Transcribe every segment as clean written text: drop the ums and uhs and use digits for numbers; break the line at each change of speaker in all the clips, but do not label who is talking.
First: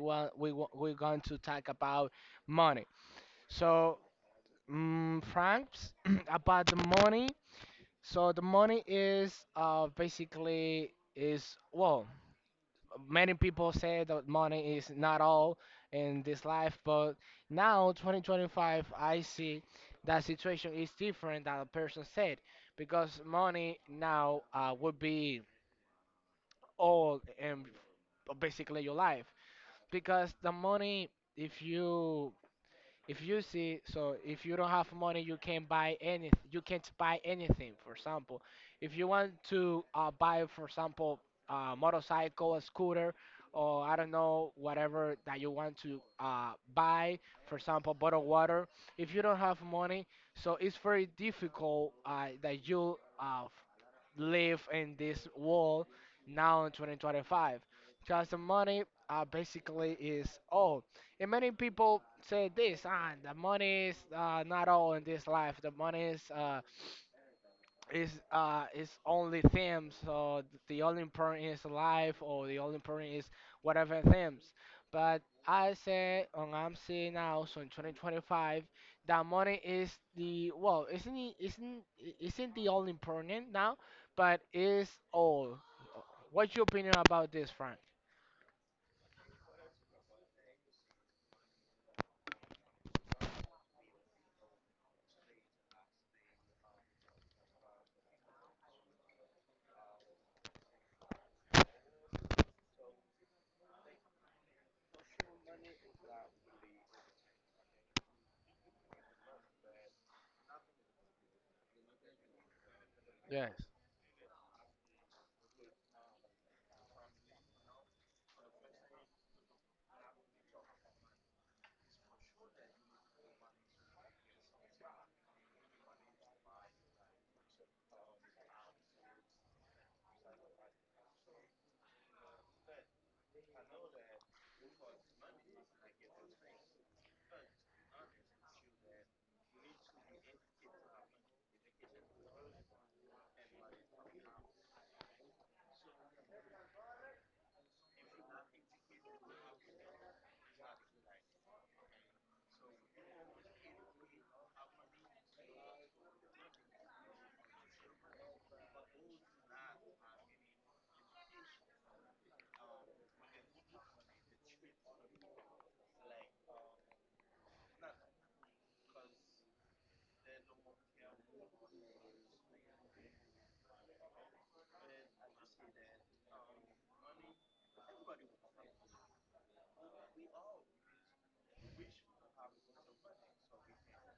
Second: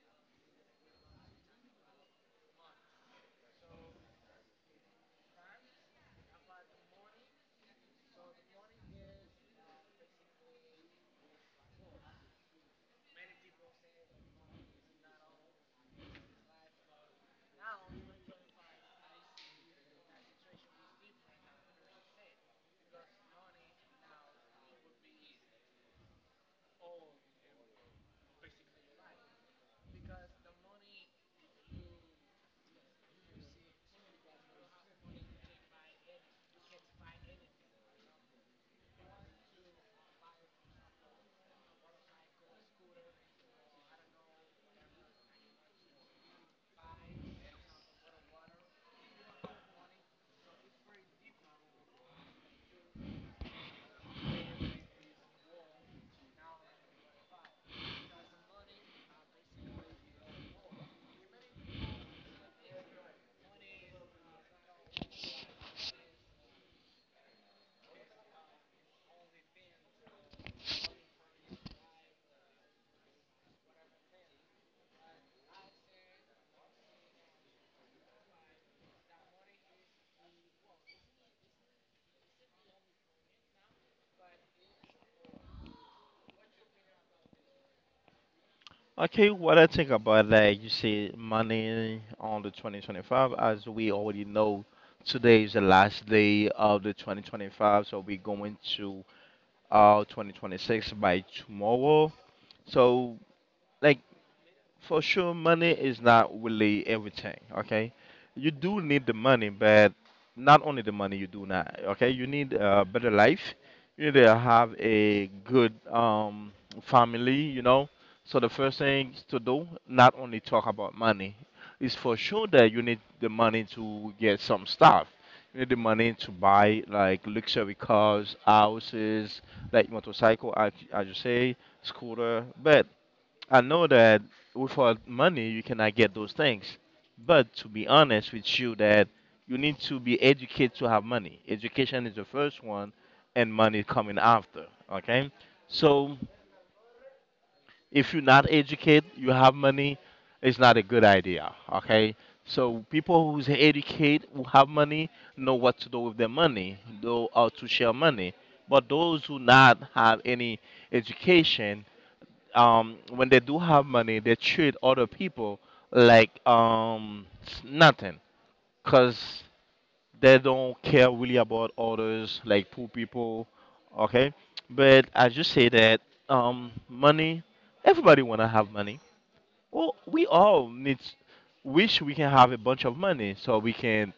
want we wa- we're going to talk about money. So, Franks, about the money. So the money is basically is, well, many people say that money is not all in this life, but now 2025, I see that situation is different than a person said, because money now would be all and basically your life, because the money, if you, if you see, so if you don't have money, you can't buy any. You can't buy anything. For example, if you want to buy, for example, a motorcycle, a scooter, or I don't know, whatever that you want to buy, for example, bottled water. If you don't have money, so it's very difficult that you live in this world now in 2025, because the money basically is all. And many people say this, the money is not all in this life. The money is is only things. So the only important is life, or the only important is whatever things. But I say, and I'm saying now, so in 2025, that money is the, well, isn't it, isn't the only important now, but is all. What's your opinion about this, Frank?
Okay, what I think about that, you see money on the 2025, as we already know, today is the last day of the 2025, so we're going to 2026 by tomorrow. So like for sure money is not really everything, okay. You do need the money, but not only the money. You do not, okay, you need a better life.
Yes.
You need to have a good family, you know. So the first thing to do, not only talk about money, is for sure that you need the money to get some stuff. You need the money to buy like luxury cars, houses, like motorcycle, as you say, scooter. But I know that without money you cannot get those things. But to be honest with you, that you need to be educated to have money. Education is the first one, and money coming after. Okay, so if you're not educated, you have money, it's not a good idea. Okay, so people who's educated who have money know what to do with their money, know how to share money. But those who not have any education, when they do have money, they treat other people like, nothing, cause they don't care really about others, like poor people. Okay, but as you say that, money, everybody wanna have money. Well, we all need, wish we can have a bunch of money so we can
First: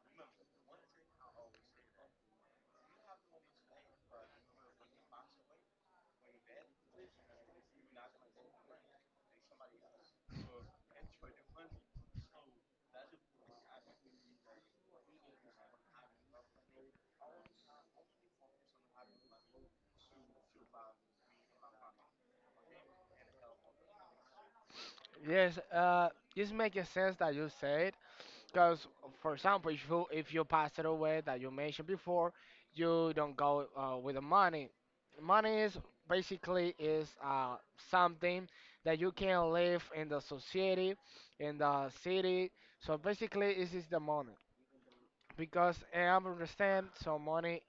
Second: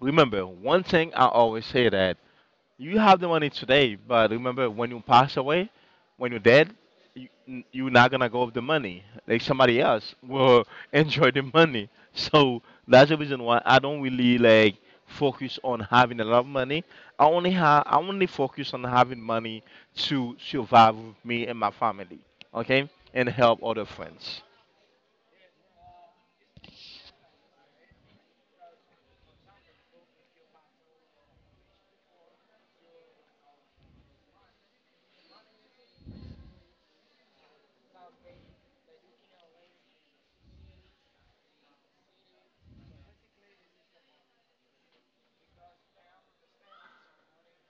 remember one thing. I always say that you have the money today, but remember when you pass away, when you're dead, you're not gonna go with the money. Like somebody else will enjoy the money. So that's the reason why I don't really like focus on having a lot of money. I only focus on having money to survive with me and my family. Okay, and help other friends.
Yes. This makes sense that you said. Because, for example, if you, if you pass it away that you mentioned before, you don't go with the money. Money is basically is something that you can live in the society, in the city. So basically, this is the money. Because I understand, so money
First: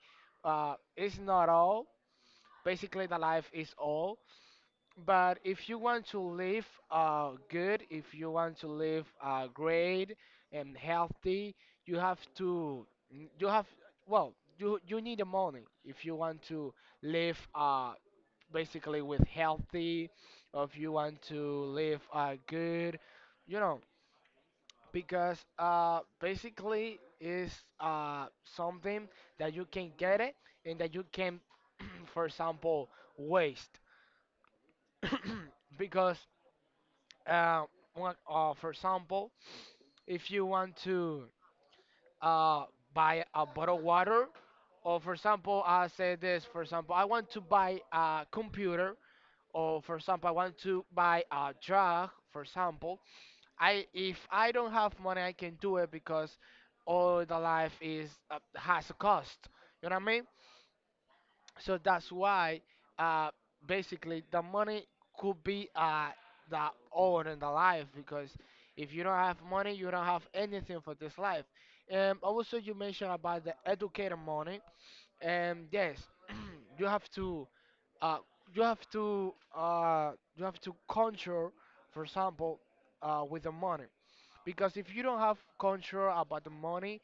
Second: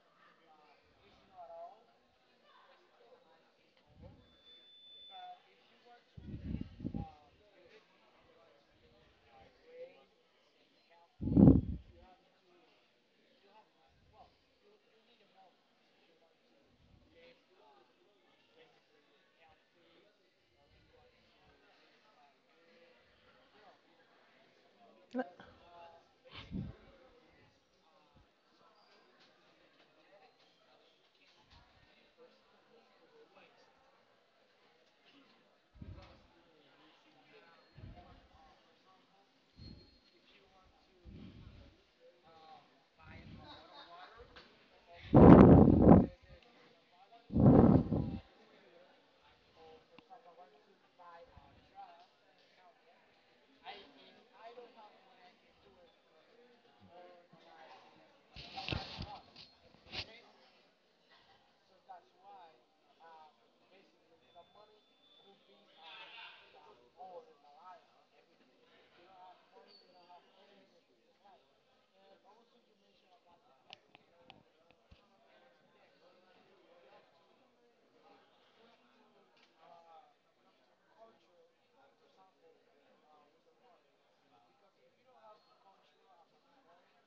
is not all. Basically, the life is all. But if you want to live good, if you want to live great and healthy, you have to, you have, well, you need the money if you want to live basically with healthy, or if you want to live good, you know, because basically is uh, something that you can get it, and that you can, for example, waste. Because uh, one, for example, if you want to uh, buy a bottle of water, or for example, I say this, for example, I want to buy a computer, or for example, I want to buy a drug, for example, I, if I don't have money, I can do it, because all the life is has a cost. You know what I mean? So that's why, uh, basically, the money could be the all in the life, because if you don't have money, you don't have anything for this life. Also, you mentioned about the educator money. Yes, you have to, uh, you have to, you have to control, for example, with the money, because if you don't have control about the money,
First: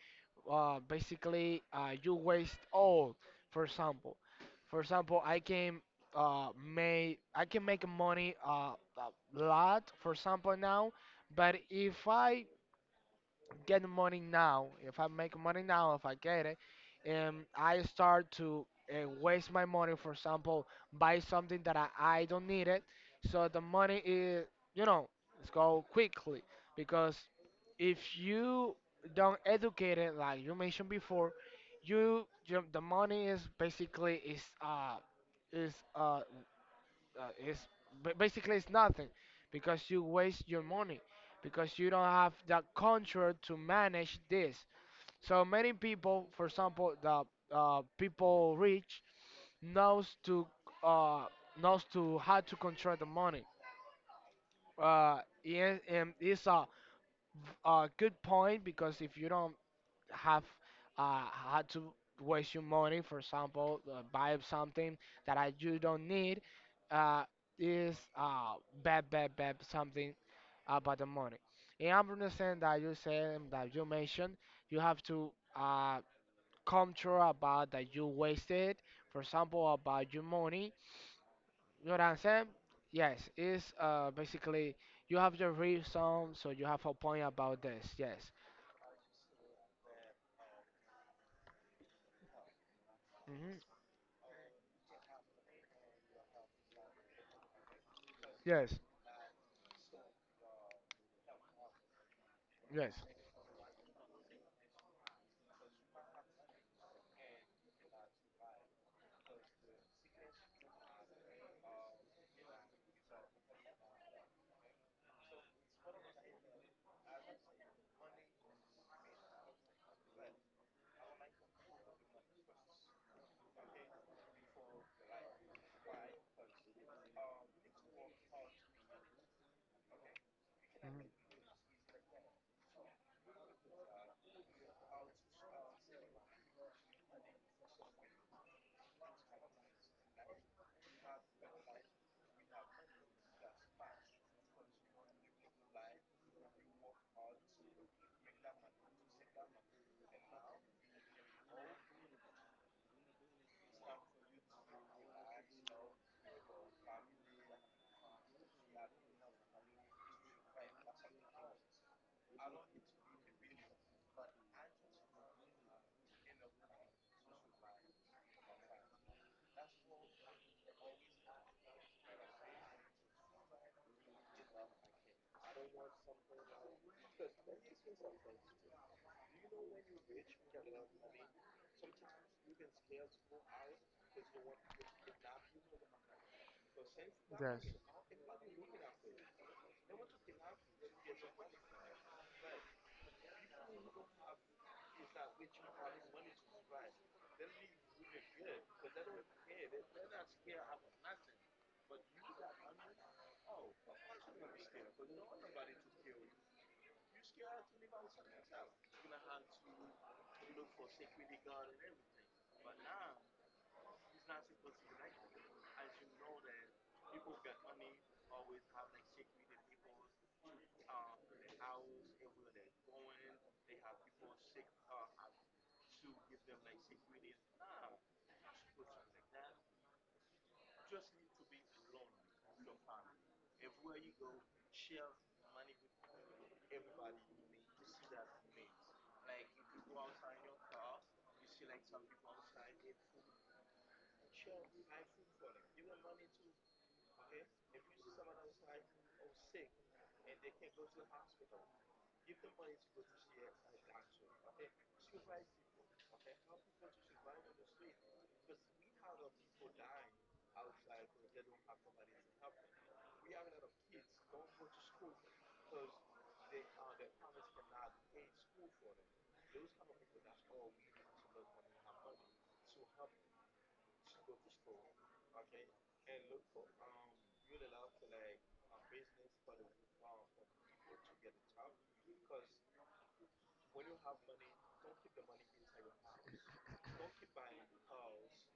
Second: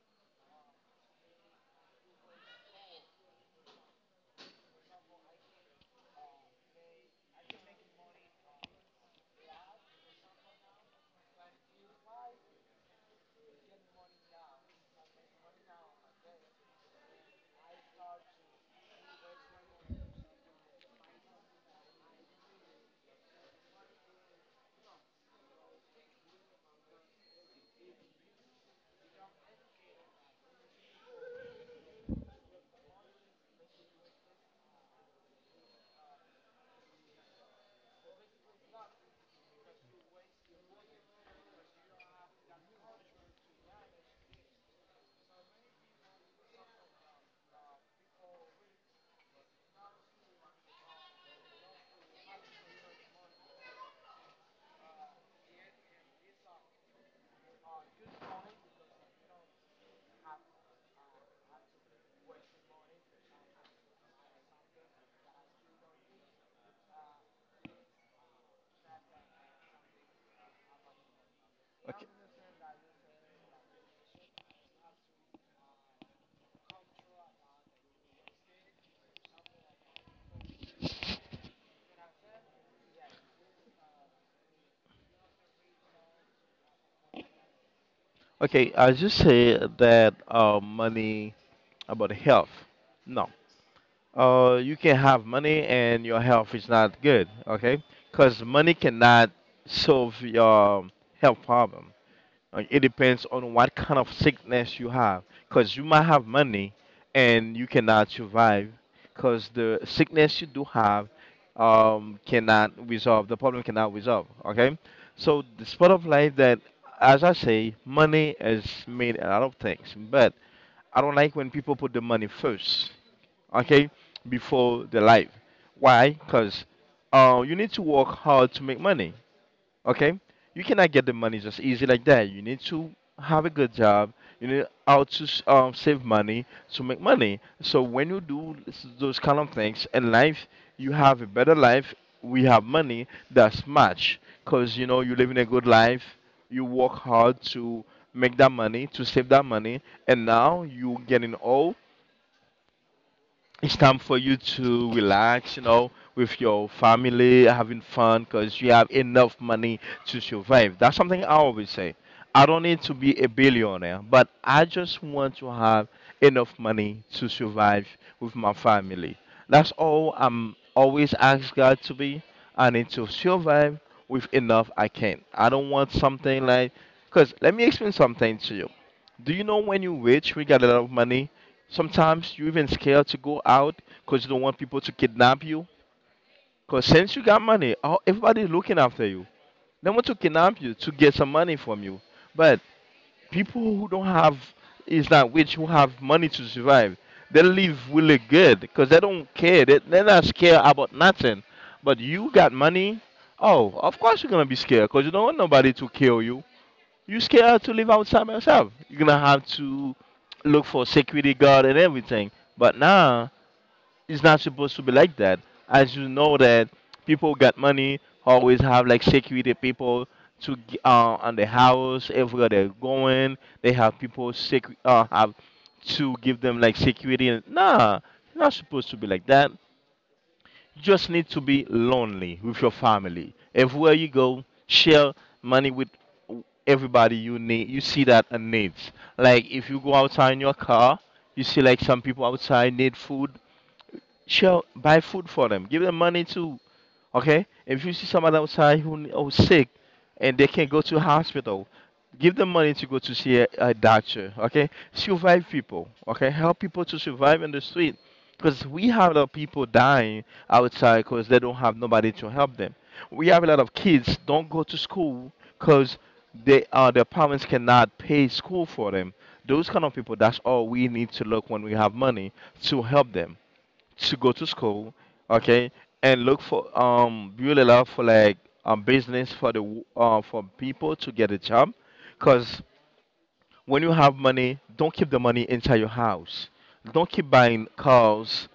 basically you waste all. For example for example I can make money a lot, for example, now. But if I get money now, if I make money now, if I get it, and I start to waste my money, for example, buy something that I don't need it, so the money is, you know, it's go quickly, because if you don't educate it, like you mentioned before, you the money is basically is it's, basically it's nothing, because you waste your money, because you don't have the control to manage this. So many people, for example, the people rich knows to uh, knows to how to control the money. Yeah, and it's a good point, because if you don't have uh, had to waste your money, for example, buy something that I, you don't need, uh, is bad, bad, bad something about the money. And I understand that you said that you mentioned you have to uh, come true about that you wasted, for example, about your money. You know what I'm saying? Yes, it's basically you have your reason, so you have a point about this. Yes.
Okay, I just say that money about health. No,
Hmm.
you can have money and your health is not good, okay? Because money
Yes.
cannot solve your health problem. Like, it
Yes.
depends on what kind of sickness you have. Because you might have money and you cannot survive. Because the sickness you do have, cannot resolve, the problem cannot resolve, okay? So, the part of life that, as I say, money has made a lot of things. But I don't like when people put the money first, okay, before the life. Why? Because you need to work hard to make money, okay? You cannot get the money just easy like that. You need to have a good job. You need how to save money to make money. So when you do those kind of things in life, you have a better life. We have money that's much because you know you live in a good life. You work hard to make that money, to save that money, and now you getting old, it's time for you to relax, you know, with your family, having fun, because you have enough money to survive. That's something I always say. I don't need to be a billionaire, but I just want to have enough money to survive with my family. That's all I'm always ask God to be. I need to survive with enough I can. I don't want something like, because let me explain something to you. Do you know when you're rich, we got a lot of money? Sometimes you even scared to go out because you don't want people to kidnap you. Because since you got
Yes.
money, everybody's looking after you. They want to kidnap you to get some money from you. But people who don't have, is not rich, who have money to survive, they live really good because they don't care. They're not scared about nothing. But you got money, oh, of course you're going to be scared because you don't want nobody to kill you. You scared to live outside by yourself. You're going to have to look for security guard and everything. But now it's not supposed to be like that. As you know that people got money, always have like security people to on the house everywhere they're going. They have people sec have to give them like security. And, nah, it's not supposed to be like that. You just need to be lonely with your family. Everywhere you go, share money with everybody you need. You see that a needs. Like if you go outside in your car, you see like some people outside need food. Sure, buy food for them. Give them money too. Okay? If you see somebody outside who's sick and they can't go to hospital, give them money to go to see a doctor. Okay? Survive people. Okay? Help people to survive in the street. Because we have a lot of people dying outside because they don't have nobody to help them. We have a lot of kids don't go to school because they, their parents cannot pay school for them. Those kind of people, that's all we need to look when we have money to help them to go to school, okay, and look for, build really love for like business for the for people to get a job, cause when you have money, don't keep the money inside your house. Don't keep buying cars,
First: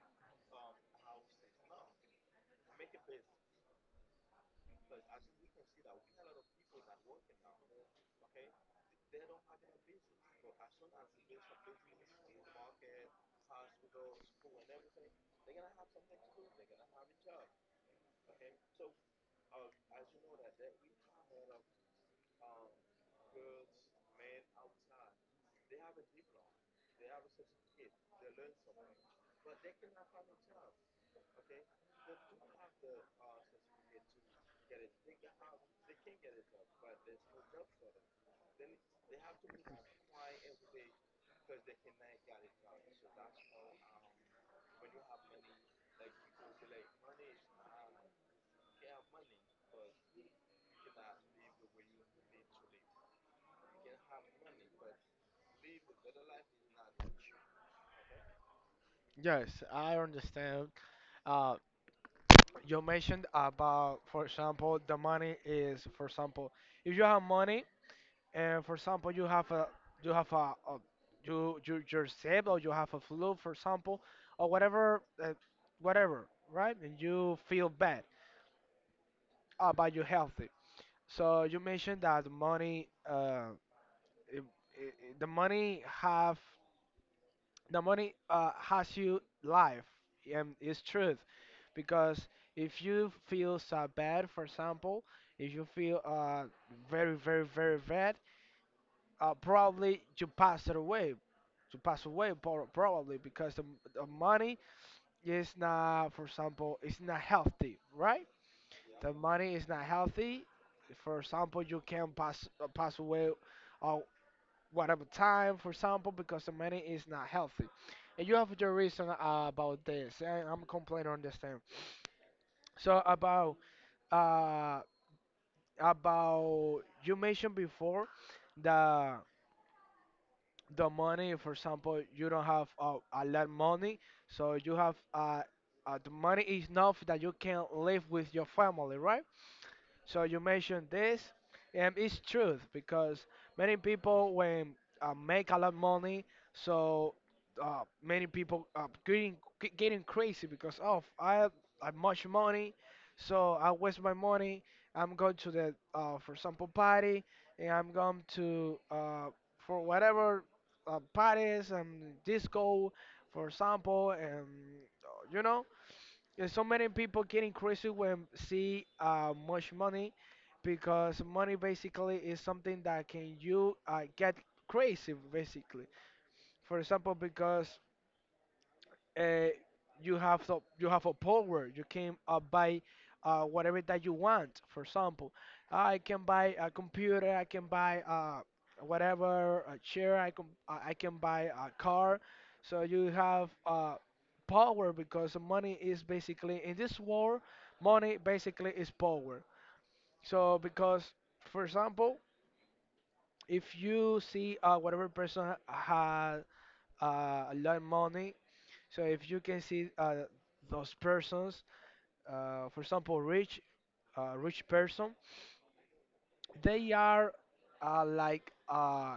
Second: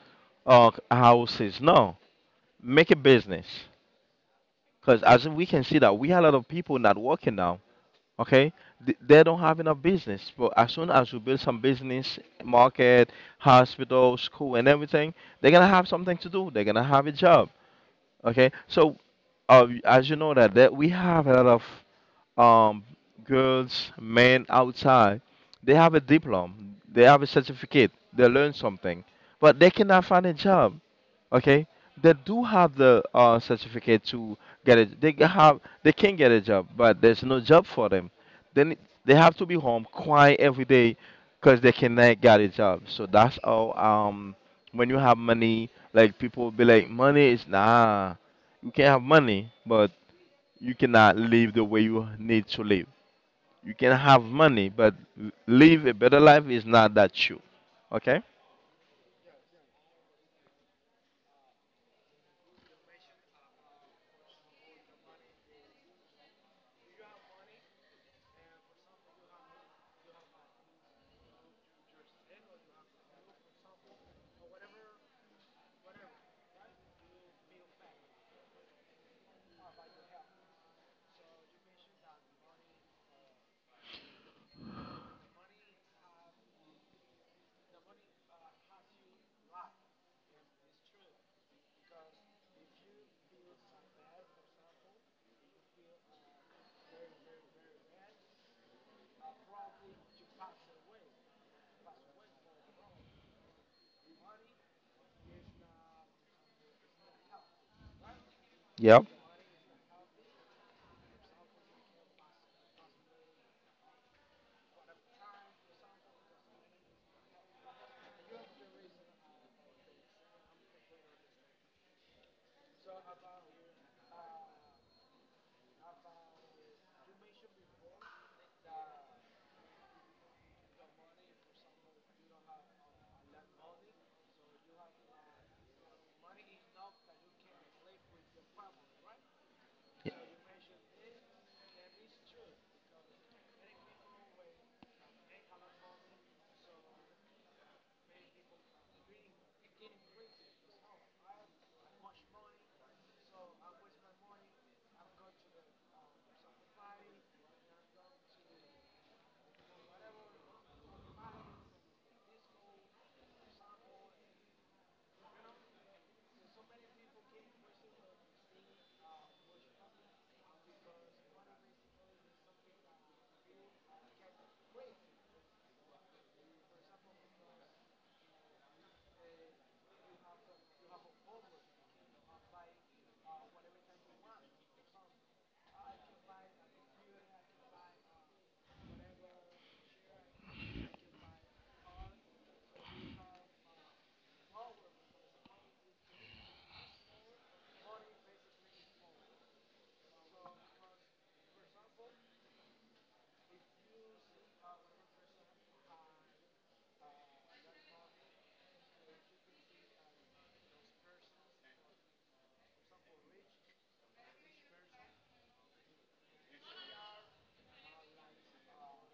houses. No, make a business. Cause as we can see that we have a lot of people not working now. Okay, they don't have enough business. But as soon as you build some business, market, hospital, school, and everything, they're gonna have something to do. They're gonna have a job. Okay, so as you know that, we have a lot of, girls, men outside. They have a diploma, they have a certificate, they learn something, but they cannot find a job, okay. They do have the certificate to get it, they g- have they can get a job, but there's no job for them. Then they have to be home crying every day because they cannot get a job. So that's how, when you have money, like people will be like, money is nah, you can have money but you cannot live the way you need to live. You can have money but live a better life is not that true. Okay.
Yes, I understand. Uh, you mentioned about, for example, the money is, for example, if you have money and, for example, you have a you, you, you're sick or you have a flu, for example, or whatever, whatever, right? And you feel bad, but you're healthy. So you mentioned that money, I the money have, the money has you life, and it's truth, because if you feel so bad, for example, if you feel very, very, very bad, probably you pass it away, you pass away, probably, because the money is not, for example, it's not healthy, right?
Yep.
The money is not healthy, for example, you can pass, pass away uh, whatever time, for example, because the money is not healthy. And you have your reason about this. And I'm completely understand. So about uh you mentioned before the the money. For example, you don't have a lot money, so you have the money is enough that you can live with your family, right? So you mentioned this, and it's truth, because many people when make a lot of money, so many people are getting, getting crazy, because, oh, I have much money, so I waste my money. I'm going to the for example party, and I'm going to for whatever parties and disco, for example, and you know, there's so many people getting crazy when see much money, because money basically is something that can you get crazy basically. For example, because uh, you have the, you have a power. You can buy whatever that you want. For example, I can buy a computer. I can buy whatever a chair. I can buy a car. So you have power, because money is basically in this world, money basically is power. So because, for example, if you see whatever person had a lot of money, so if you can see those persons, for example, rich, rich person, they are like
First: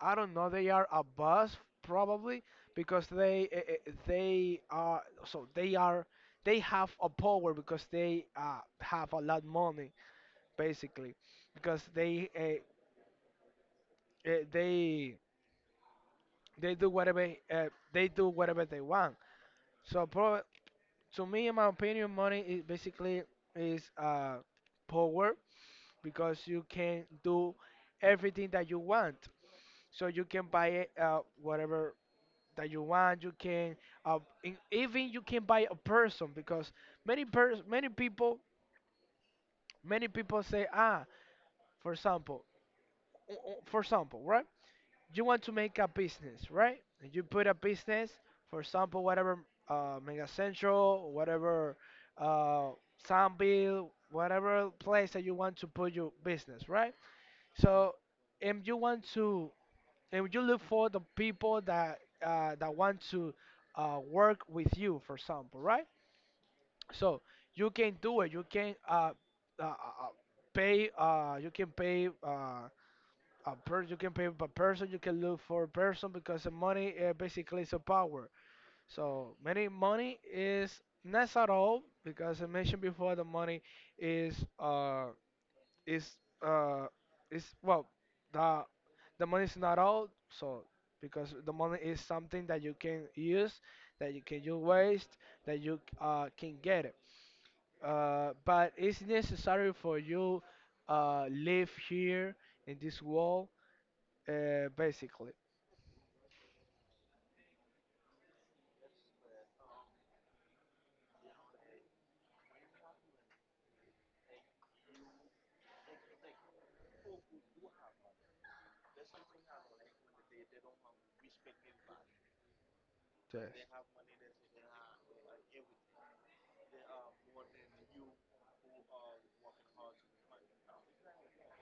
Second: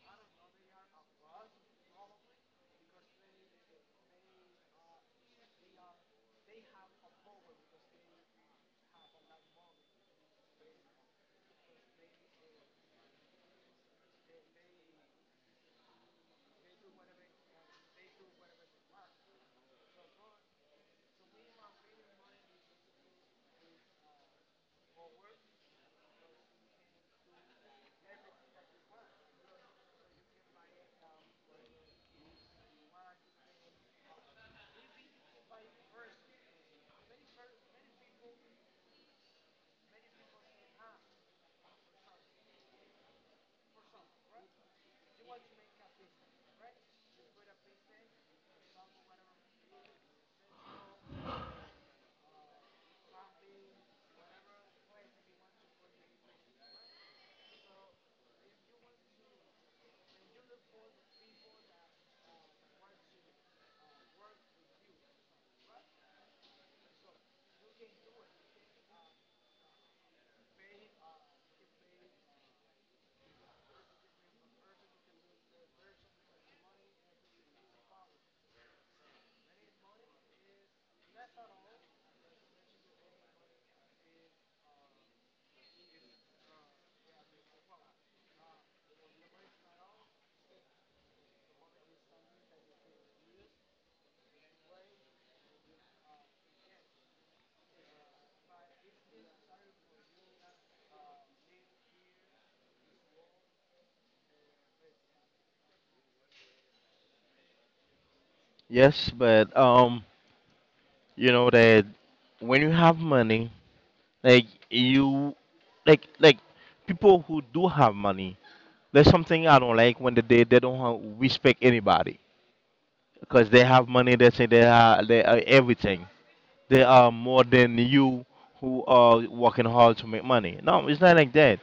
I don't know, they are a boss probably, because they are, so they are, they have a power because they have a lot money basically, because they they do whatever they do whatever they want. So pro- to me, in my opinion, money is basically is power, because you can do everything that you want. So you can buy it, whatever that you want. You can even you can buy a person, because many people, many people say, ah, for example, for example, right, you want to make a business, right? And you put a business, for example, whatever Mega Central, whatever uh, Sunville, whatever place that you want to put your business, right? So, and you want to, and you look for the people that that want to work with you, for example, right? So you can do it. You can uh, uh, uh, pay. You can pay. A person, you can pay per person, you can look for a person, because the money basically is a power. So many money is not at all, because I mentioned before the money is uh is uh is, well, the the money is not all. So because the money is something that you can use, that you can, you waste, that you can get it, but it's necessary for you live here in this world, basically.
Yes, but you know that when you have money, like you like people who do have money, there's something I don't like when they don't respect anybody,
Yes.
because they have money they say they are, they are everything, they are more than you who are working hard to make money. No, it's not like that.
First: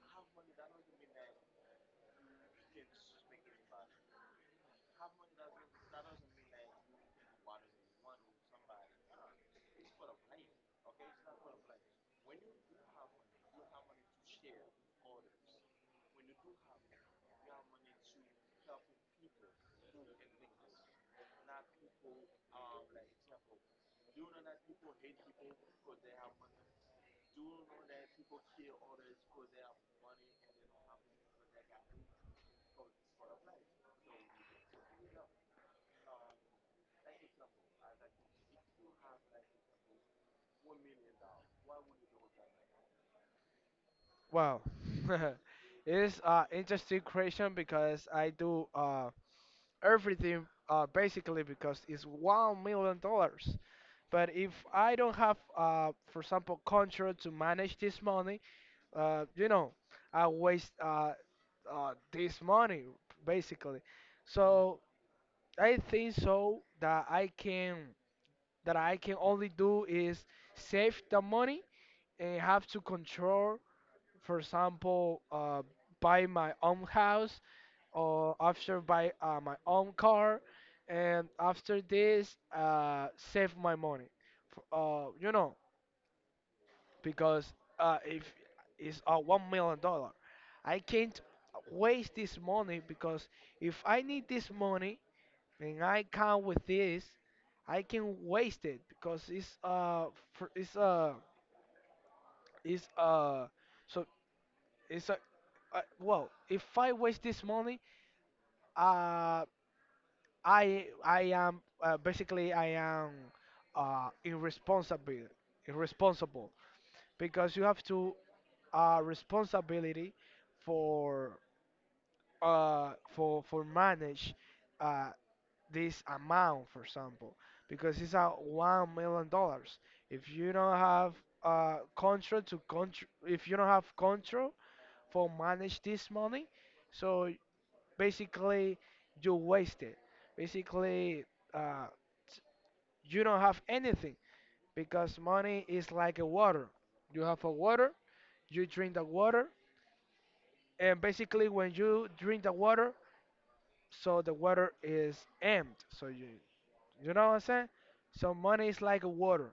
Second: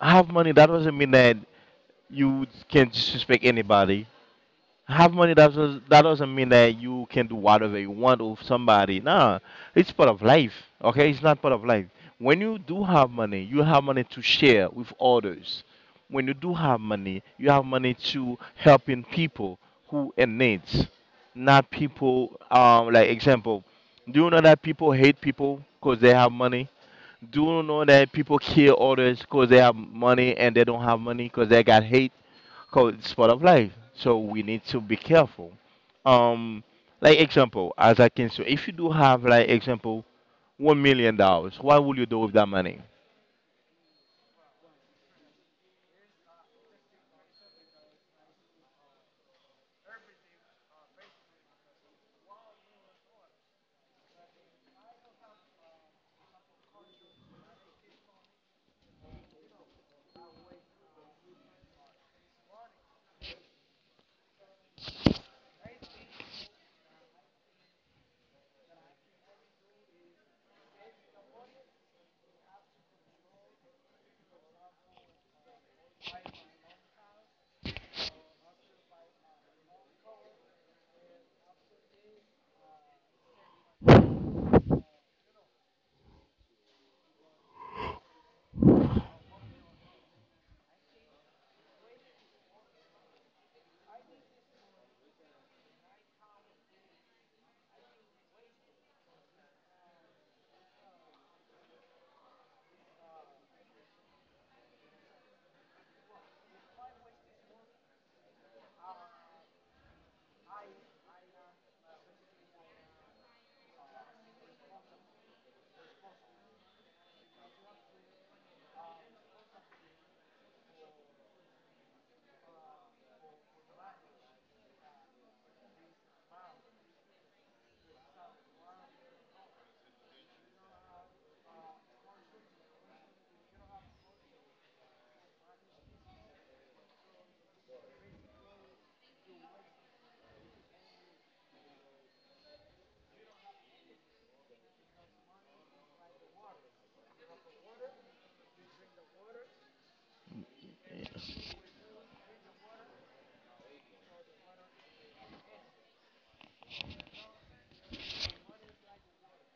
Have money that doesn't mean that you can disrespect anybody. Have money that doesn't mean that you can do whatever you want with somebody. Nah, it's part of life. Okay, it's not part of life. When you do have money, you have money to share with others. When you do have money, you have money to helping people who in needs, not people. Like example, do you know that people hate people because they have money? Do you know that people kill others because they have money and they don't have money because they got hate? Called sport of life. So we need to be careful. Um, like example, as I can say, if you do have like example $1 million, what will you do with that money?
Wow, it's interesting question because I do everything basically because it's $1,000,000. But if I don't have for example control to manage this money, you know, I waste this money basically. So I think so that I can only do is save the money. Have to control, for example, buy my own house, or after buy my own car, and after this, save my money. You know, because if it's $1,000,000, I can't waste this money, because if I need this money and I come with this, I can waste it, because it's fr- it's so it's a, well, if I waste this money, uh, I am irresponsible, irresponsible, because you have to responsibility for manage uh, this amount, for example, because it's a $1,000,000. If you don't have if you don't have control for manage this money, so basically you waste it. Basically, uh, s- you don't have anything because money is like a water. You have a water, you drink the water, and basically when you drink the water, the water is empty. So you know what I'm saying? So money is like a water,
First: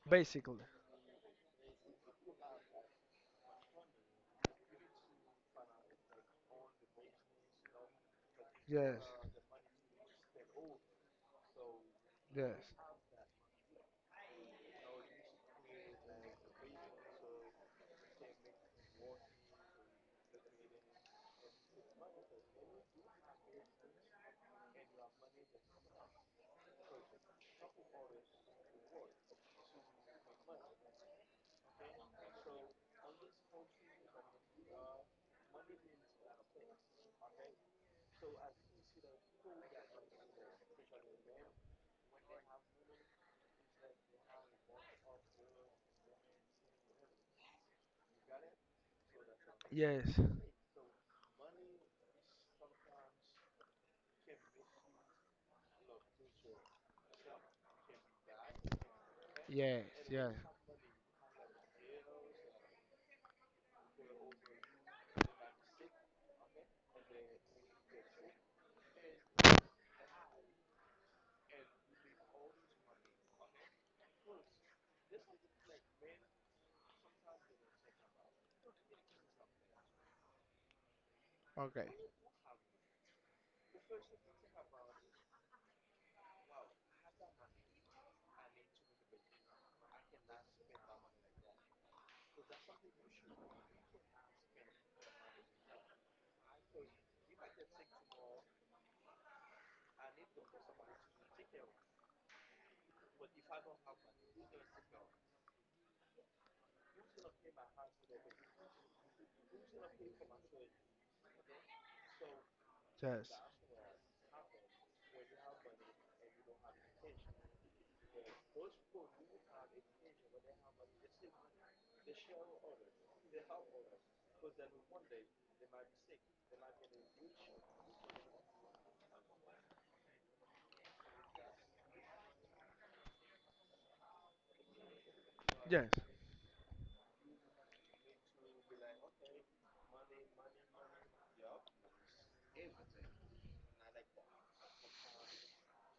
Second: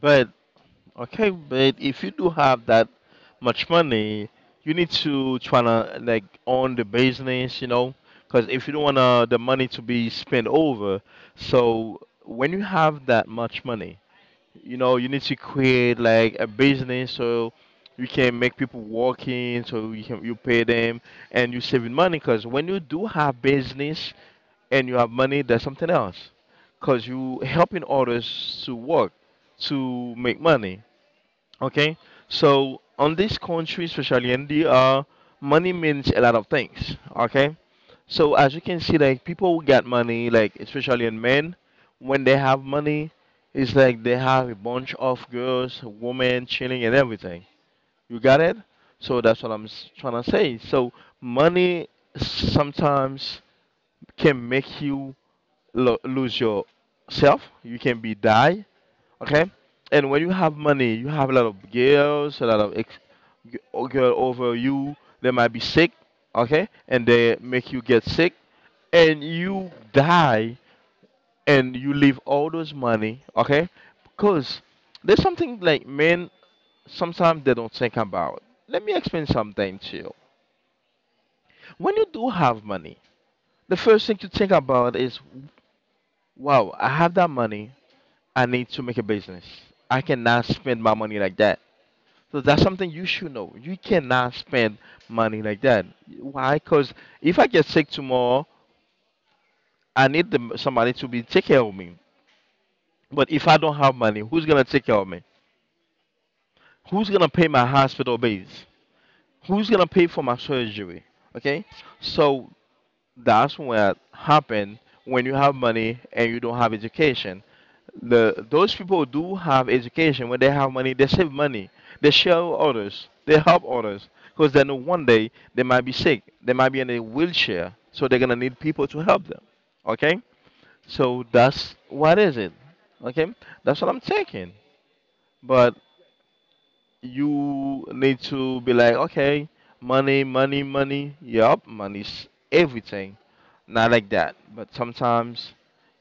But
basically.
okay, but if you do have that much money, you need to try to like own the business, you know, because if you don't want
Yes,
the money to be spent over, so when you
yes,
have that much money, you know you need to create like a business so you can make people walk in so you can, you pay them, and you're saving money, because when you do have business and you have money that's something else, because you helping others to work to make money. Okay, so on this country, especially India, money means a lot of things. Okay, so as you can see, like people who get money, like especially in men, when they have money, it's like they have a bunch of girls, women chilling and everything. You got it? So that's what I'm
yes,
trying to say. So money sometimes can make you lose your self. You can be die, okay?
yes,
And when you
yes.
have money, you have a lot of girls, a lot of girl over you. They might be sick, okay? And they make you get sick, and you die, and you leave all those money, okay? Because there's something like men sometimes they don't think about. Let me explain something to you.
Okay.
When you do have money, the first thing to think about is, wow, I have that money. I need to make a business. I cannot spend my money like that. So that's something you should know. You cannot spend money like that. Why? Because if I get sick tomorrow, I need somebody to be take care of me. But if I don't have money, who's gonna take care of me? Who's gonna pay my hospital bills? Who's gonna pay for my surgery? Okay. So
Yes,
that's what happen when you have money and you don't have education. The those people who do have education, when they have money, they save money. They share with others. They help others because they know one day they might be sick. They might be in a wheelchair, so they're gonna need people to help them. Okay, so that's what is it. Okay, that's what I'm thinking. But
yes,
you need to be like, okay, money, money, money. Yup, money's everything. Not like that. But sometimes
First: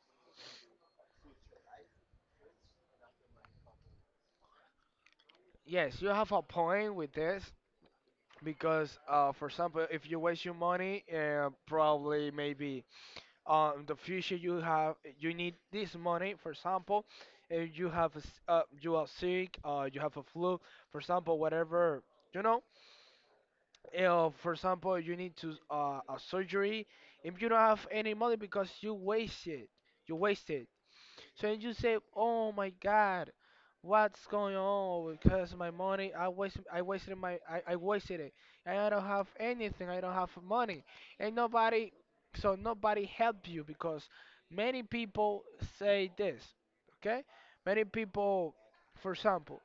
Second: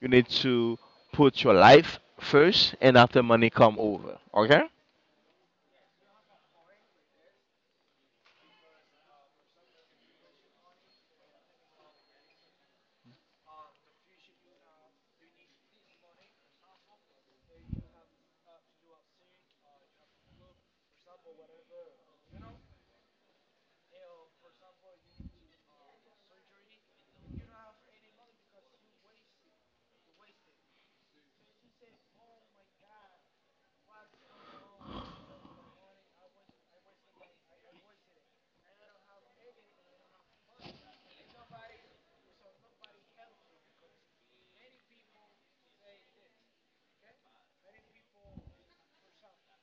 you need to put your life first and after money come over. Okay?
yes. You have a point with this. Because for example, if you waste your money, probably maybe in the future you have you need this money. For example, if you have a s you are sick, you have a flu, for example, whatever, you know, for example, you need to a surgery. If you don't have any money because you waste it, you waste it so then you say, "Oh my God, what's going on? Because my money, I wasted, I wasted I wasted it. And I don't have anything. I don't have money, and nobody, so nobody help you because many people say this. Okay, many people, for example,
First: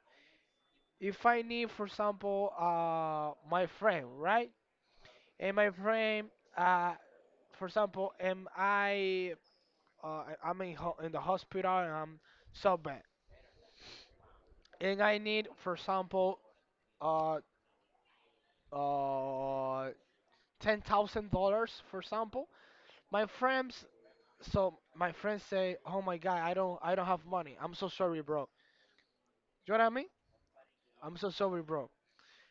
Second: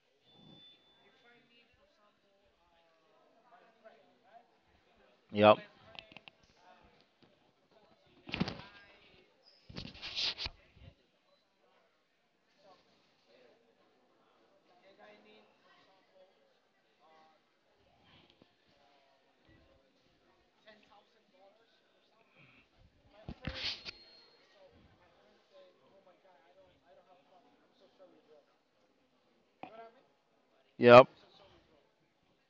if I need, for example, my friend, right? And
Yup.
my friend, uh, for example, I'm in, ho in the hospital and I'm so bad, and I need, for example, uh, uh, $10,000, for example. My friends, so my friends say, "Oh my God, I don't have money. I'm so sorry, bro." You know what I mean?
Yup.
I'm so sorry, bro.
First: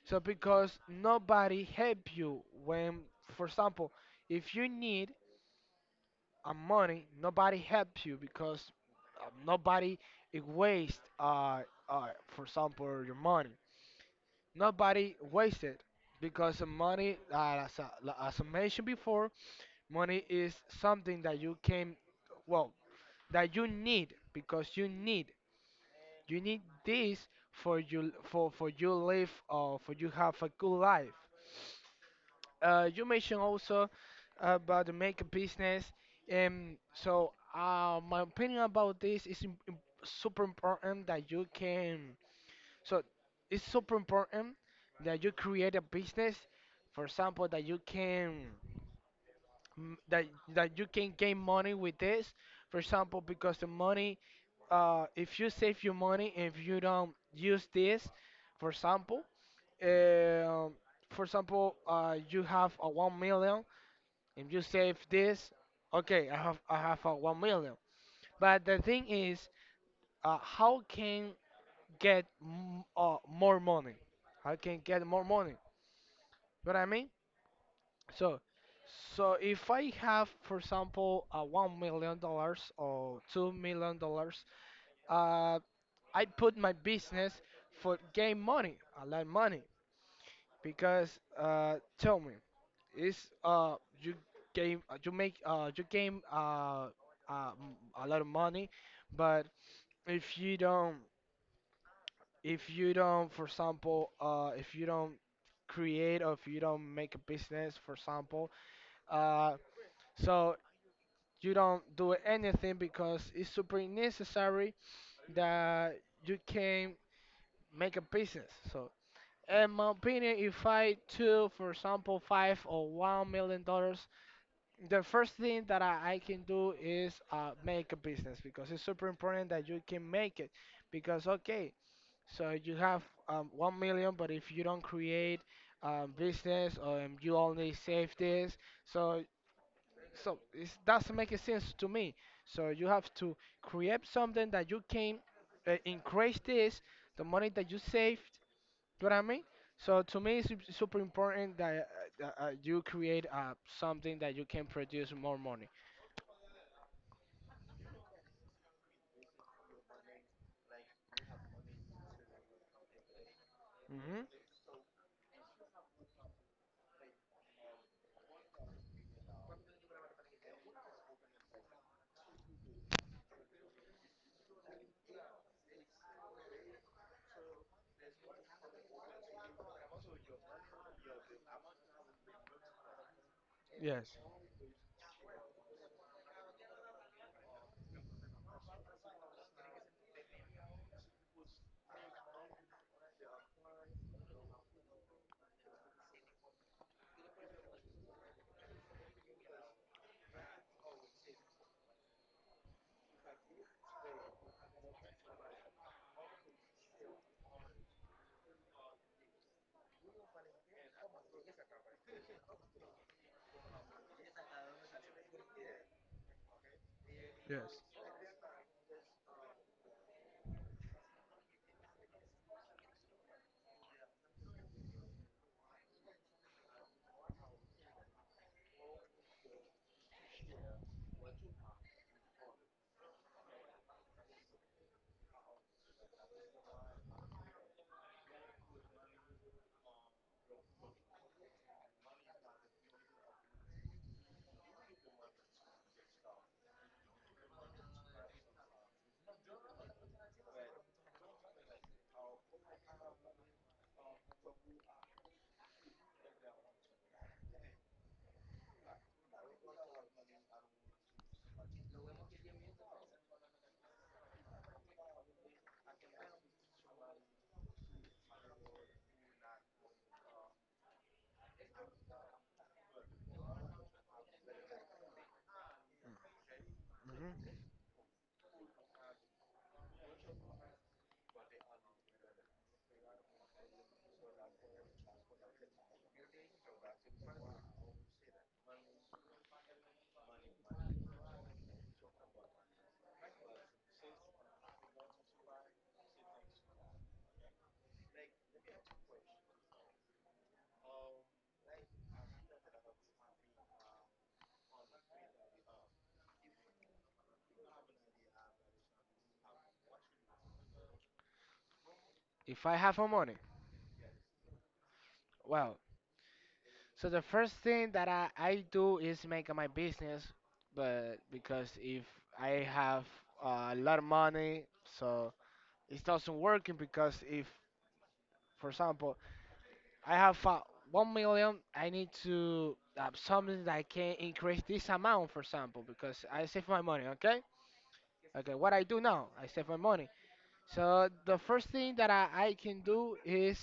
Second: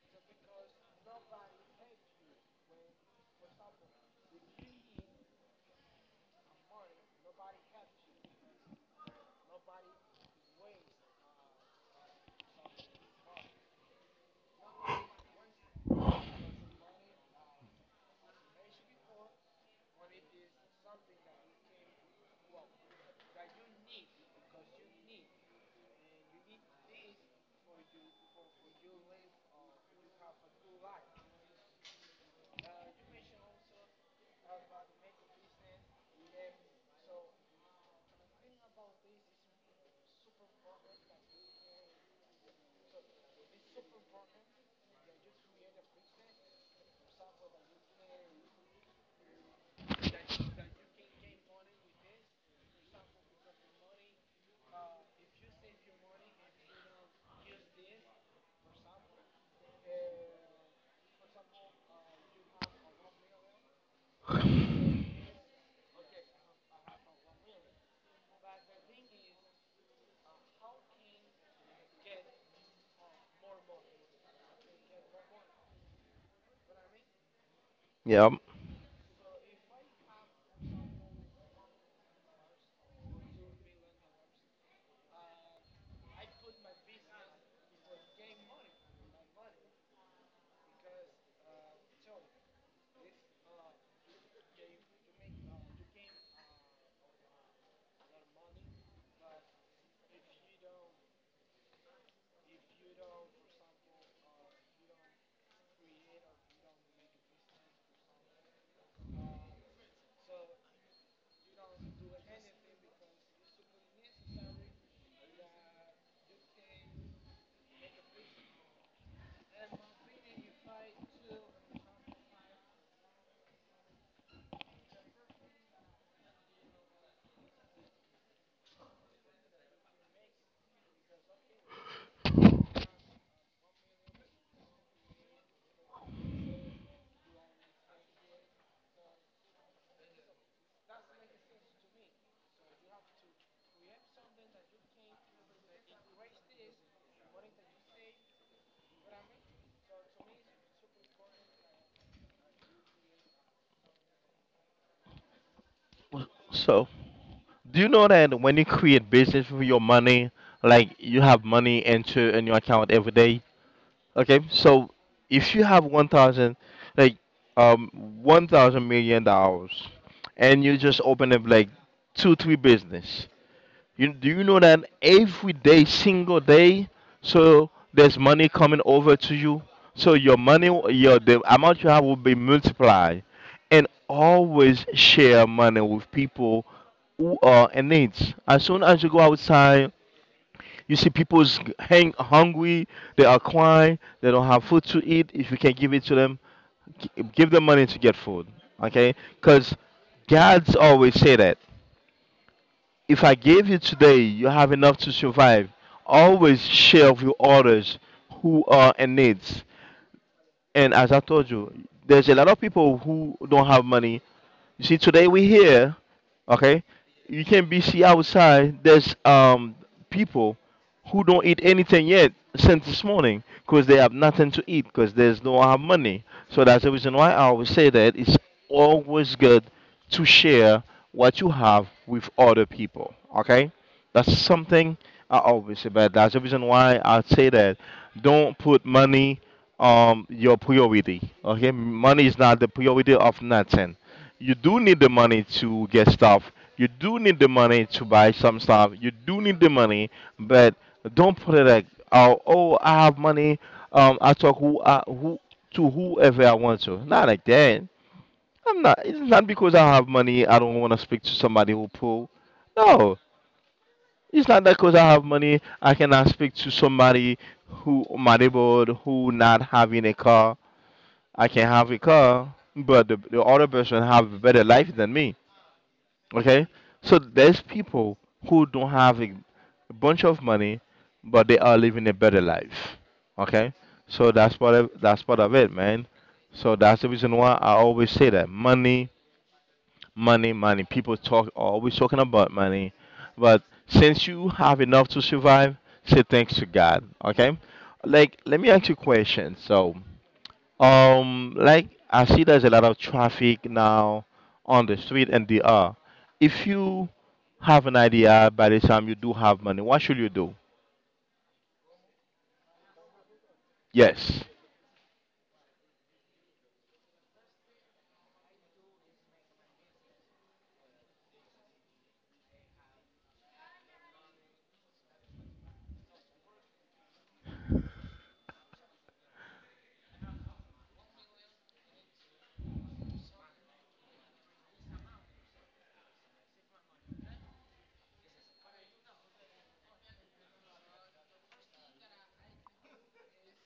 So because nobody help you when, for example, if you need a money, nobody help you because nobody waste, uh, uh, for example, your money. Nobody wasted because the money, as I mentioned before, money is something that you came, well, that you need because you need this for you, for you live or for you have a good life. You mentioned also about the makeup business, and so my opinion about this is super important that you can so it's super important that you create a business, for example, that you can, mm, that that you can gain money with this. For example, because the money, if you save your money, if you don't use this, for example, um for example, you have a 1 million, and you save this, okay, I have a 1 million. But the thing is, how can get more money? How can get more money? You know what I mean? So,
Yup.
so if I have, for example, a $1 million or $2 million, uh, I put my business for gain money, a lot of money, because, tell me, is uh you gain, you gain, uh m- a lot of money. But if you don't, for example, if you don't create or if you don't make a business, for example, uh so you don't do anything because it's super necessary that you can make a business. So, in my opinion, if I took, for example, five or $1 million, the first thing that I can do is make a business because it's super important that you can make it. Because, okay, so you have 1 million, but if you don't create business, or you only save this, so so it doesn't make sense to me. So you have to create something that you can increase this, the money that you saved. Do you know what I mean? So to me, it's super important that you create something that you can produce more money.
So, do you know that when you create business with your money, like you have money enter in your account every day?
Hmm.
Okay, so if you have 1,000, like one thousand million dollars, and you just open up like two three business, you do you know that every day, single day, so there's money coming over to you. So your money, your the amount you have will be multiplied, and
Yes,
always share money with people who are in needs. As soon as you go outside you see people's hang hungry, they are crying, they don't have food to eat. If you can give it to them, give them money to get food. Okay? Cuz God's always say that. If I gave you today, you have enough to survive. Always share with others who are in needs. And as I told you, there's a lot of people who don't have money. You see, today we here, okay? You can
yes.
be see outside. There's people who don't eat anything yet since this morning because they have nothing to eat because there's no have money. So that's the reason why I always say that it's always good to share what you have with other people. Okay? That's something I always say, but that's the reason why I say that don't put money your priority. Okay, money is not the priority of nothing. You do need the money to get stuff. You do need the money to buy some stuff. You do need the money, but don't put it like, oh, oh I have money. I talk who to whoever I want to. Not like that. I'm not. It's not because I have money. I don't want to speak to somebody who poor. No, it's not that because I have money, I cannot speak to somebody who my neighborhood who not having a car. I can have a car, but the other person have a better life than me. Okay, so
Hmm.
there's people who don't have a bunch of money, but they are living a better life. Okay, so that's part of it, man. So that's the reason why I always say that money money, money. People talk always talking about money, but since you have enough to survive, say thanks to God. Okay, like let me ask you a question. So, like I see there's a lot of traffic now on the street, and they are. If you have an idea by the time you do have money, what should you do?
If I have a money,
Yes.
well, so the first thing that I do is make my business. But because if I have a lot of money, so it's not working because if, for example, I have 1 million, I need to have something that I can increase this amount, for example, because I save my money. Okay, okay. What I do now, I save my money. So the first thing that I can do is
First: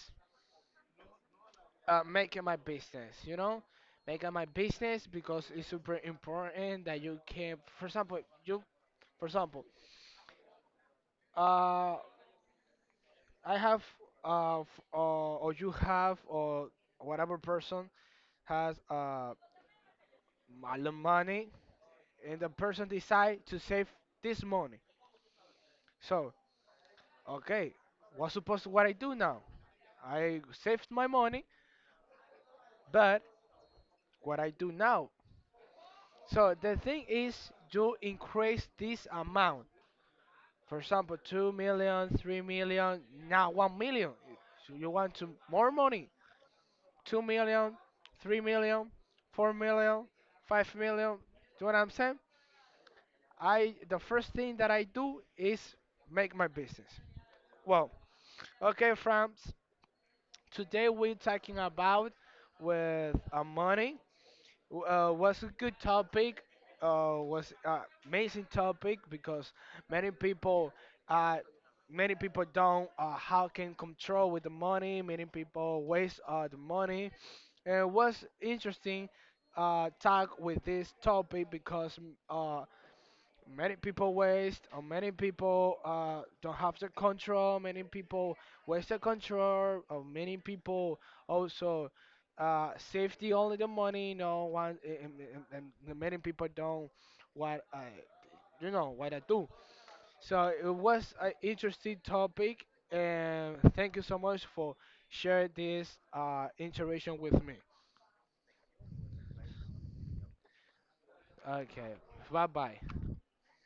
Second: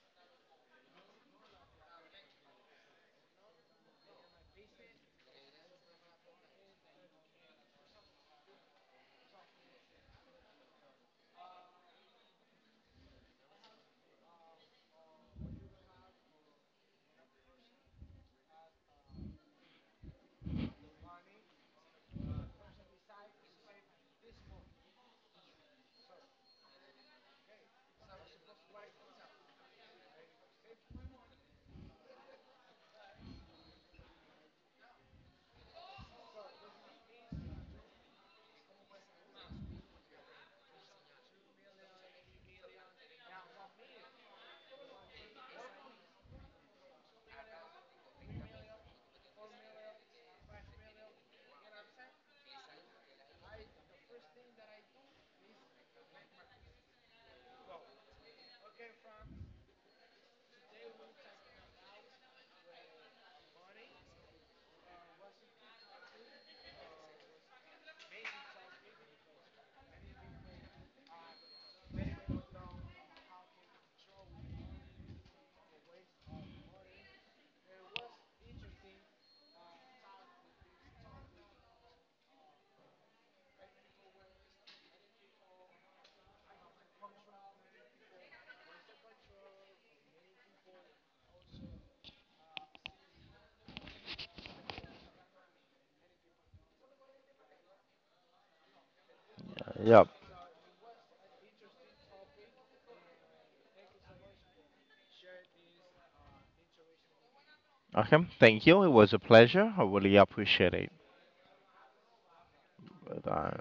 making my business. You know, making my business because it's super important that you can, for example, you, for example, uh, I have uh, f- uh, or you have, or whatever person has a lot of money, and the person decide to save this money. So, okay, what's supposed what I do now? I saved my money, but what I do now? So the thing is, you increase this amount. For example, 2 million, 3 million, now 1 million. So you want to more money? 2 million, 3 million, 4 million, 5 million. Do you know what I'm saying? I The first thing that I do is make my business. Well, okay, friends. Today we're talking about with money. Was a good topic. Was amazing topic because many people, uh, many people don't, how can control with the money. Many people waste the money. And it was interesting talk with this topic because many people waste, or many people, don't have the control. Many people waste the control, or many people also safety only the money. No one, and many people don't what I, you know, what I do.
Yep.
So it was an interesting topic, and thank you so much for sharing this interaction with me.
Okay. Thank you. It was a pleasure. I really appreciate it.
Okay, bye bye.
But,